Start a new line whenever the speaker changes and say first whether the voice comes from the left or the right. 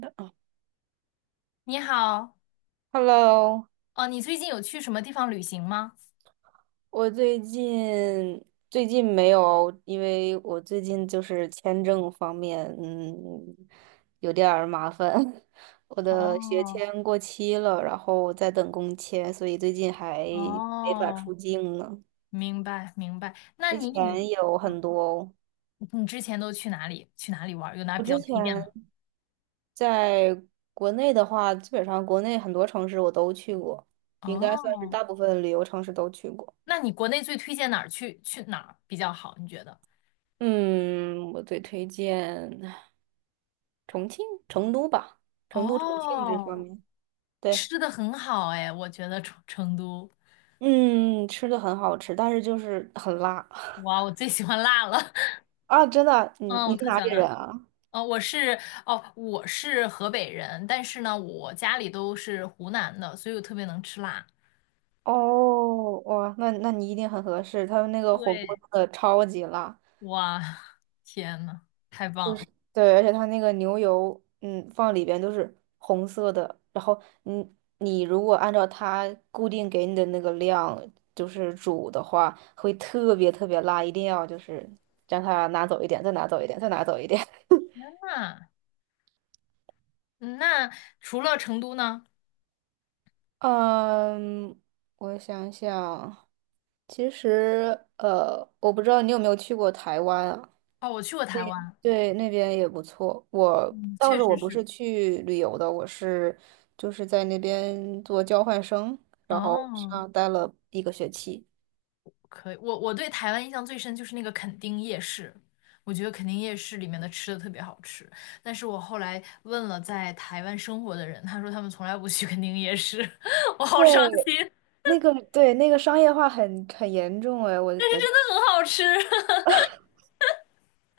right: 的哦
left: 你好，
right: ，Hello，
left: 哦，你最近有去什么地方旅行吗？
right: 我最近没有，因为我最近就是签证方面，有点儿麻烦。我的学
left: 哦
right: 签过期了，然后在等工签，所以最近还没法
left: 哦，
right: 出境呢。
left: 明白明白。那
right: 之
left: 你你
right: 前有
left: 嗯，
right: 很多，
left: 你之前都去哪里玩儿有哪
right: 我
left: 比较
right: 之前
left: 推荐吗？
right: 在国内的话，基本上国内很多城市我都去过，应该算是
left: 哦，
right: 大部分旅游城市都去过。
left: 那你国内最推荐哪儿去去哪儿比较好？你觉得？
right: 嗯，我最推荐。重庆、成都吧，成都、重庆这方
left: 哦，
right: 面，对，
left: 吃的很好哎，我觉得成都，
right: 嗯，吃的很好吃，但是就是很辣
left: 哇，我最喜欢辣了。
right: 啊！真的，你
left: 嗯，我
right: 你是
left: 特
right: 哪
left: 喜欢
right: 里
left: 辣。
right: 人啊？
left: 哦，我是哦，我是河北人，但是呢，我家里都是湖南的，所以我特别能吃辣。
right: 哦，哇，那你一定很合适，他们那个火锅
left: 对，
right: 真的超级辣，
left: 哇，天呐，太
right: 就
left: 棒
right: 是
left: 了！
right: 对，而且他那个牛油，放里边都是红色的，然后你如果按照它固定给你的那个量，就是煮的话，会特别特别辣，一定要就是将它拿走一点，再拿走一点，再拿走一点。
left: 那那除了成都呢？
right: 嗯，我想想，其实我不知道你有没有去过台湾啊？
left: 哦，我去过
right: 那
left: 台湾。
right: 对，那边也不错。我
left: 嗯，
right: 当
left: 确
right: 时我
left: 实
right: 不
left: 是。
right: 是去旅游的，我是就是在那边做交换生，
left: 哦，
right: 上待了一个学期。
left: 可以。我对台湾印象最深就是那个垦丁夜市，我觉得垦丁夜市里面的吃的特别好吃。但是我后来问了在台湾生活的人，他说他们从来不去垦丁夜市，我好伤
right: 对，
left: 心。
right: 那个对那个商业化很严重哎，
left: 那很好吃。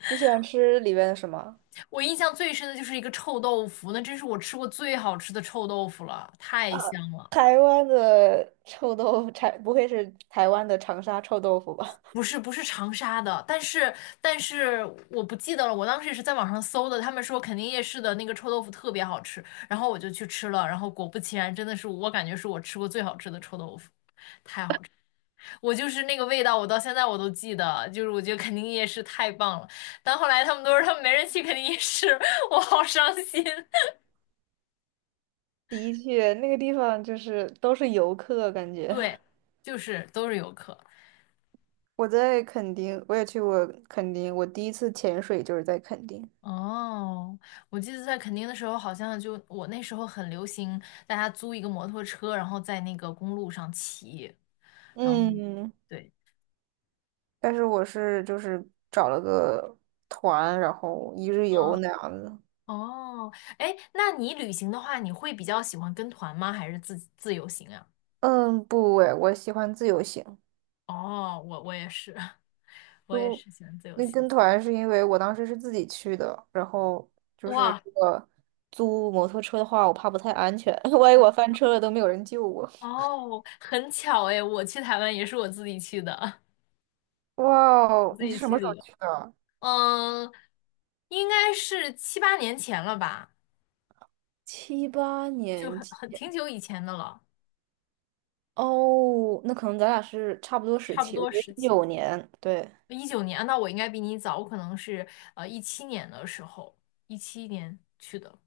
right: 你喜欢吃里边的什么？
left: 我印象最深的就是一个臭豆腐，那真是我吃过最好吃的臭豆腐了，太
right: 啊，
left: 香了。
right: 台湾的臭豆腐，不会是台湾的长沙臭豆腐吧？
left: 不是不是长沙的，但是但是我不记得了，我当时也是在网上搜的，他们说肯定夜市的那个臭豆腐特别好吃，然后我就去吃了，然后果不其然，真的是我感觉是我吃过最好吃的臭豆腐，我就是那个味道，我到现在我都记得，就是我觉得肯定夜市太棒了。但后来他们都说他们没人去肯定夜市，我好伤心。
right: 的确，那个地方就是都是游客，感 觉。
left: 对，就是都是游客。
right: 我在垦丁，我也去过垦丁，我第一次潜水就是在垦丁。
left: 哦，我记得在垦丁的时候，好像就我那时候很流行，大家租一个摩托车，然后在那个公路上骑。然后
right: 嗯，
left: 对，
right: 但是我是就是找了个团，然后一日游
left: 嗯，
right: 那样子。
left: 哦，哎，那你旅行的话，你会比较喜欢跟团吗？还是自由行啊？
right: 嗯，不诶，我喜欢自由行。
left: 哦，我也是。我也
right: 就
left: 是喜欢自由
right: 那
left: 行。
right: 跟团是因为我当时是自己去的，然后就是
left: 哇，
right: 如果租摩托车的话，我怕不太安全，万一我翻车了都没有人救我。
left: 哦，很巧哎，我去台湾也是我自己去的。
right: 哇
left: 我
right: 哦，
left: 自
right: 你
left: 己
right: 是什
left: 去
right: 么时
left: 旅
right: 候
left: 游。
right: 去的？
left: 嗯，应该是7、8年前了吧，
right: 七八
left: 就
right: 年
left: 很
right: 前
left: 很挺久以前的了。
right: 哦，那可能咱俩是差不多时
left: 差不
right: 期，我
left: 多
right: 是
left: 时
right: 一
left: 期，
right: 九年，对
left: 19年。啊，那我应该比你早，我可能是一七年的时候，一七年去的，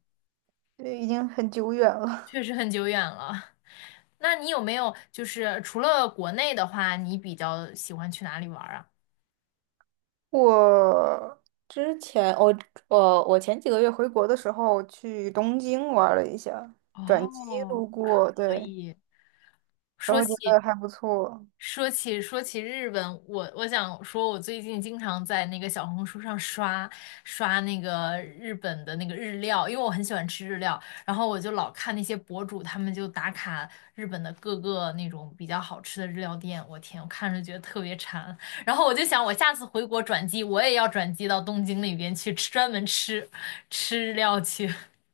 right: 对，已经很久远了。
left: 确实很久远了。那你有没有就是除了国内的话，你比较喜欢去哪里玩儿啊？
right: 我之前我我我前几个月回国的时候去东京玩了一下，转机
left: 哦，
right: 路过，
left: 可
right: 对，
left: 以。
right: 然
left: 说
right: 后觉
left: 起
right: 得还不错。
left: 说起日本，我想说，我最近经常在那个小红书上刷那个日本的那个日料。因为我很喜欢吃日料，然后我就老看那些博主，他们就打卡日本的各个那种比较好吃的日料店，我天，我看着觉得特别馋，然后我就想，我下次回国转机，我也要转机到东京那边去吃，专门吃日料去。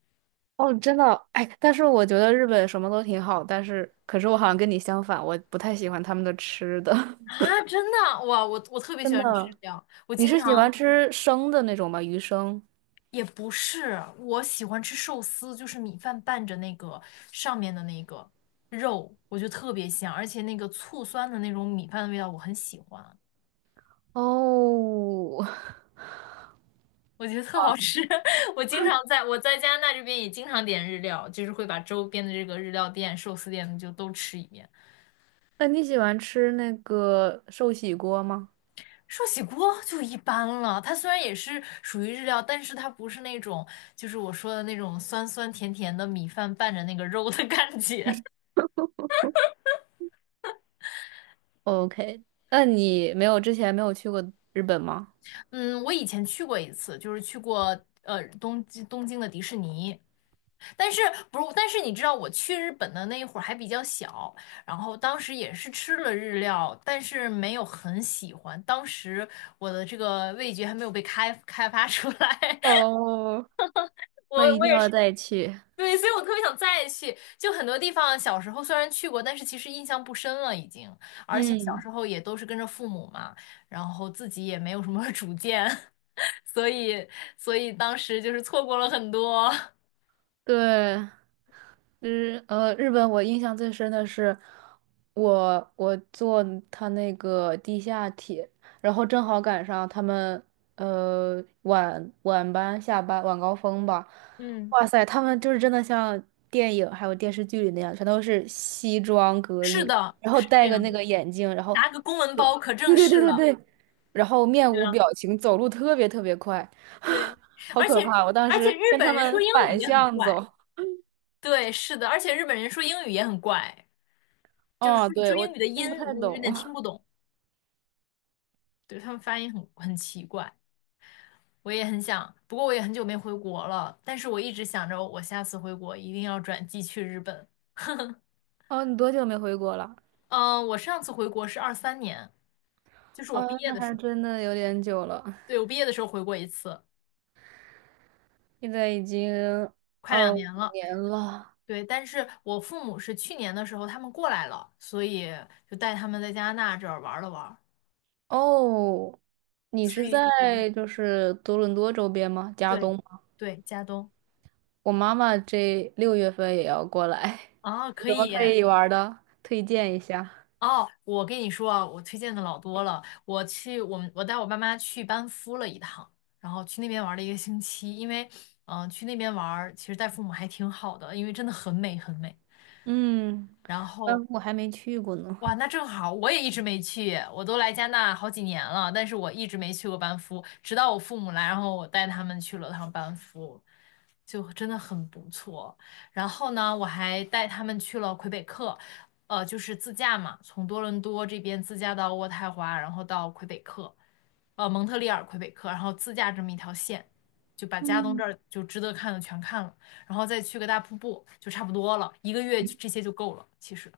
right: 哦，真的，哎，但是我觉得日本什么都挺好，但是可是我好像跟你相反，我不太喜欢他们的吃的，
left: 啊！真的，哇，我特 别喜
right: 真
left: 欢吃
right: 的。
left: 日料，我
right: 你
left: 经
right: 是喜欢
left: 常。
right: 吃生的那种吗？鱼生？
left: 也不是，我喜欢吃寿司，就是米饭拌着那个上面的那个肉，我觉得特别香，而且那个醋酸的那种米饭的味道我很喜欢，
right: 哦，
left: 我觉得特好吃。我在加拿大这边也经常点日料，就是会把周边的这个日料店、寿司店就都吃一遍。
right: 那你喜欢吃那个寿喜锅吗
left: 寿喜锅就一般了，它虽然也是属于日料，但是它不是那种，就是我说的那种酸酸甜甜的米饭拌着那个肉的感觉。
right: ？OK，那你没有之前没有去过日本吗？
left: 嗯，我以前去过一次，就是去过东京的迪士尼。但是不是？但是你知道我去日本的那一会儿还比较小，然后当时也是吃了日料，但是没有很喜欢。当时我的这个味觉还没有被开发出来。
right: 哦，那
left: 我
right: 一
left: 我
right: 定
left: 也是。
right: 要再去。
left: 对，所以我特别想再去。就很多地方小时候虽然去过，但是其实印象不深了已经，而且小
right: 嗯。
left: 时候也都是跟着父母嘛，然后自己也没有什么 主见。所以所以当时就是错过了很多。
right: 对，日本我印象最深的是我坐他那个地下铁，然后正好赶上他们晚班下班晚高峰吧，
left: 嗯，
right: 哇塞，他们就是真的像电影还有电视剧里那样，全都是西装 革
left: 是
right: 履，
left: 的，
right: 然后
left: 是这
right: 戴个那
left: 样，
right: 个眼镜，然后
left: 拿个公文包可正
right: 对对
left: 式
right: 对
left: 了，
right: 对对，然后面
left: 这
right: 无
left: 样
right: 表情，走路特别特别快，
left: 对。
right: 好
left: 而
right: 可
left: 且
right: 怕！我当
left: 而且
right: 时
left: 日
right: 跟他
left: 本人说
right: 们
left: 英语
right: 反
left: 也很
right: 向
left: 怪。
right: 走。
left: 对，是的，而且日本人说英语也很怪，就是说
right: 哦，对，
left: 说
right: 我
left: 英语的音
right: 听不太
left: 我有
right: 懂。
left: 点听 不懂，对他们发音很奇怪。我也很想，不过我也很久没回国了，但是我一直想着我下次回国一定要转机去日本。
right: 哦，你多久没回国了？
left: 嗯，我上次回国是23年，就是我
right: 哦，
left: 毕业
right: 那
left: 的时
right: 还
left: 候。
right: 真的有点久了，
left: 对，我毕业的时候回过一次，
right: 现在已经
left: 快
right: 二
left: 2年
right: 五
left: 了。
right: 年了。
left: 对，但是我父母是去年的时候他们过来了，所以就带他们在加拿大这儿玩了玩。
right: 哦，你
left: 所
right: 是
left: 以
right: 在就是多伦多周边吗？加
left: 对
right: 东吗？
left: 对，加东
right: 我妈妈这六月份也要过来，
left: 啊，
right: 有
left: 可
right: 什么
left: 以
right: 可以玩儿的？推荐一下。
left: 哦。我跟你说啊，我推荐的老多了。我去，我带我爸妈去班夫了一趟，然后去那边玩了1个星期。因为去那边玩儿其实带父母还挺好的，因为真的很美很美。
right: 嗯，
left: 然后
right: 我还没去过呢。
left: 哇，那正好，我也一直没去，我都来加拿大好几年了，但是我一直没去过班夫，直到我父母来，然后我带他们去了趟班夫，就真的很不错。然后呢，我还带他们去了魁北克。就是自驾嘛，从多伦多这边自驾到渥太华，然后到魁北克。蒙特利尔、魁北克，然后自驾这么一条线，就把加东这
right: 嗯，
left: 儿就值得看的全看了，然后再去个大瀑布，就差不多了，一个月这些就够了，其实。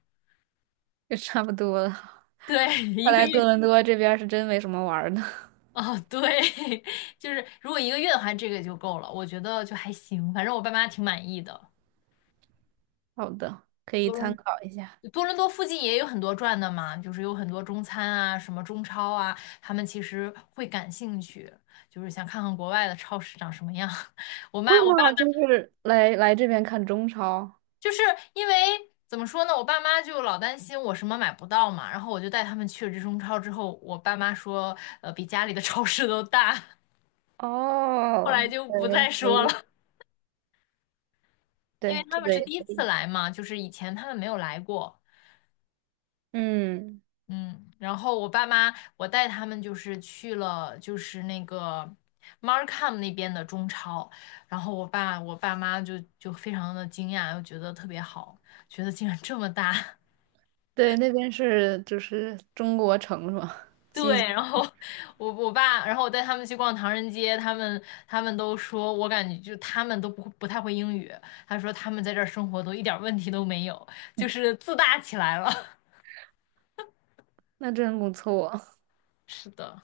right: 也差不多了。
left: 对，一
right: 看
left: 个
right: 来多
left: 月。
right: 伦多这边儿是真没什么玩儿的。
left: 哦，对，就是如果1个月的话，这个就够了，我觉得就还行，反正我爸妈挺满意的。
right: 好的，可以
left: 多
right: 参
left: 伦
right: 考一下。
left: 多伦多附近也有很多转的嘛，就是有很多中餐啊，什么中超啊，他们其实会感兴趣，就是想看看国外的超市长什么样。
right: 会
left: 我爸妈
right: 吗？就是来这边看中超。
left: 就是，因为怎么说呢，我爸妈就老担心我什么买不到嘛，然后我就带他们去了这中超之后，我爸妈说，比家里的超市都大。后
right: 哦，
left: 来就不
right: 对，
left: 再
right: 可
left: 说
right: 以，
left: 了。因为
right: 对，
left: 他
right: 这
left: 们
right: 个
left: 是
right: 也
left: 第一
right: 可
left: 次
right: 以。
left: 来嘛，就是以前他们没有来过。
right: 嗯，
left: 嗯，然后我爸妈，我带他们就是去了，就是那个 Markham 那边的中超，然后我爸妈就非常的惊讶，又觉得特别好，觉得竟然这么大。
right: 对，那边是就是中国城是吧？几，
left: 对，然后我我爸，然后我带他们去逛唐人街。他们都说，我感觉就他们都不太会英语，他说他们在这儿生活都一点儿问题都没有，就是自大起来了。
right: 那真不错，
left: 是的。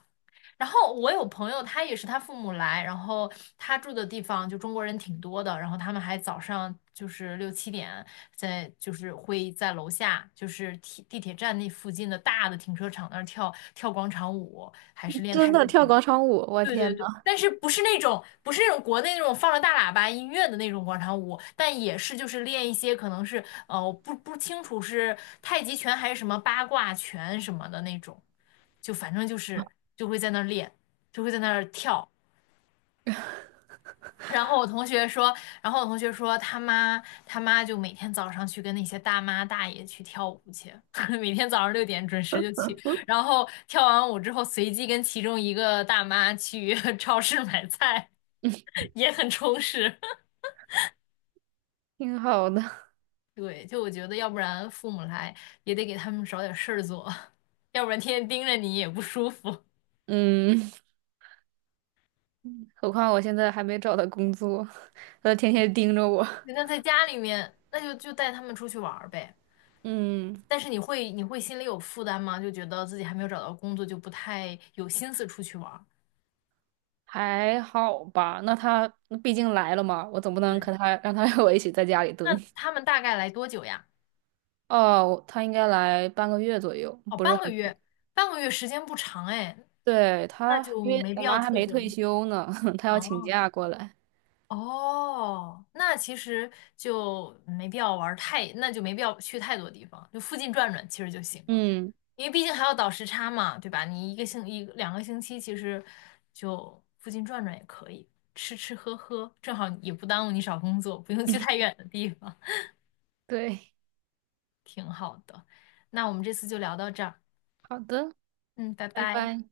left: 然后我有朋友，他也是他父母来，然后他住的地方就中国人挺多的，然后他们还早上就是6、7点就是会在楼下，就是地铁站那附近的大的停车场那儿跳跳广场舞，还是 练
right: 真
left: 太
right: 的
left: 极
right: 跳
left: 拳。
right: 广场舞，我
left: 对
right: 天
left: 对
right: 呐，
left: 对，但是不是那种国内那种放着大喇叭音乐的那种广场舞，但也是就是练一些，可能是我不清楚是太极拳还是什么八卦拳什么的那种。就反正就是，就会在那儿练，就会在那儿跳。然后我同学说，然后我同学说他妈就每天早上去跟那些大妈大爷去跳舞去，每天早上6点准时就去，然后跳完舞之后随机跟其中一个大妈去 超市买菜，也很充实。
right: 挺好的。
left: 对，就我觉得要不然父母来也得给他们找点事儿做，要不然天天盯着你也不舒服。
right: 嗯，何况我现在还没找到工作，他天天盯着我。
left: 那在家里面，那就带他们出去玩儿呗。
right: 嗯，
left: 但是你会心里有负担吗？就觉得自己还没有找到工作，就不太有心思出去玩儿。
right: 还好吧。那他毕竟来了嘛，我总不能
left: 对，
right: 和他让他 和我一起在家里蹲。
left: 那他们大概来多久呀？
right: 哦，他应该来半个月左右，
left: 哦，
right: 不是
left: 半个
right: 很久。
left: 月。半个月时间不长哎，
right: 对，
left: 那
right: 他，因
left: 就
right: 为
left: 没
right: 我
left: 必要
right: 妈还
left: 特
right: 没
left: 征
right: 退
left: 了。
right: 休呢，她要请
left: 哦，
right: 假过来。
left: 哦，那其实就没必要玩儿太，那就没必要去太多地方，就附近转转其实就行了，
right: 嗯，
left: 因为毕竟还要倒时差嘛，对吧？你1、2个星期，其实就附近转转也可以，吃吃喝喝，正好也不耽误你找工作，不用去太 远的地方，
right: 对，
left: 挺好的。那我们这次就聊到这儿。
right: 好的，
left: 嗯，拜
right: 拜
left: 拜。
right: 拜。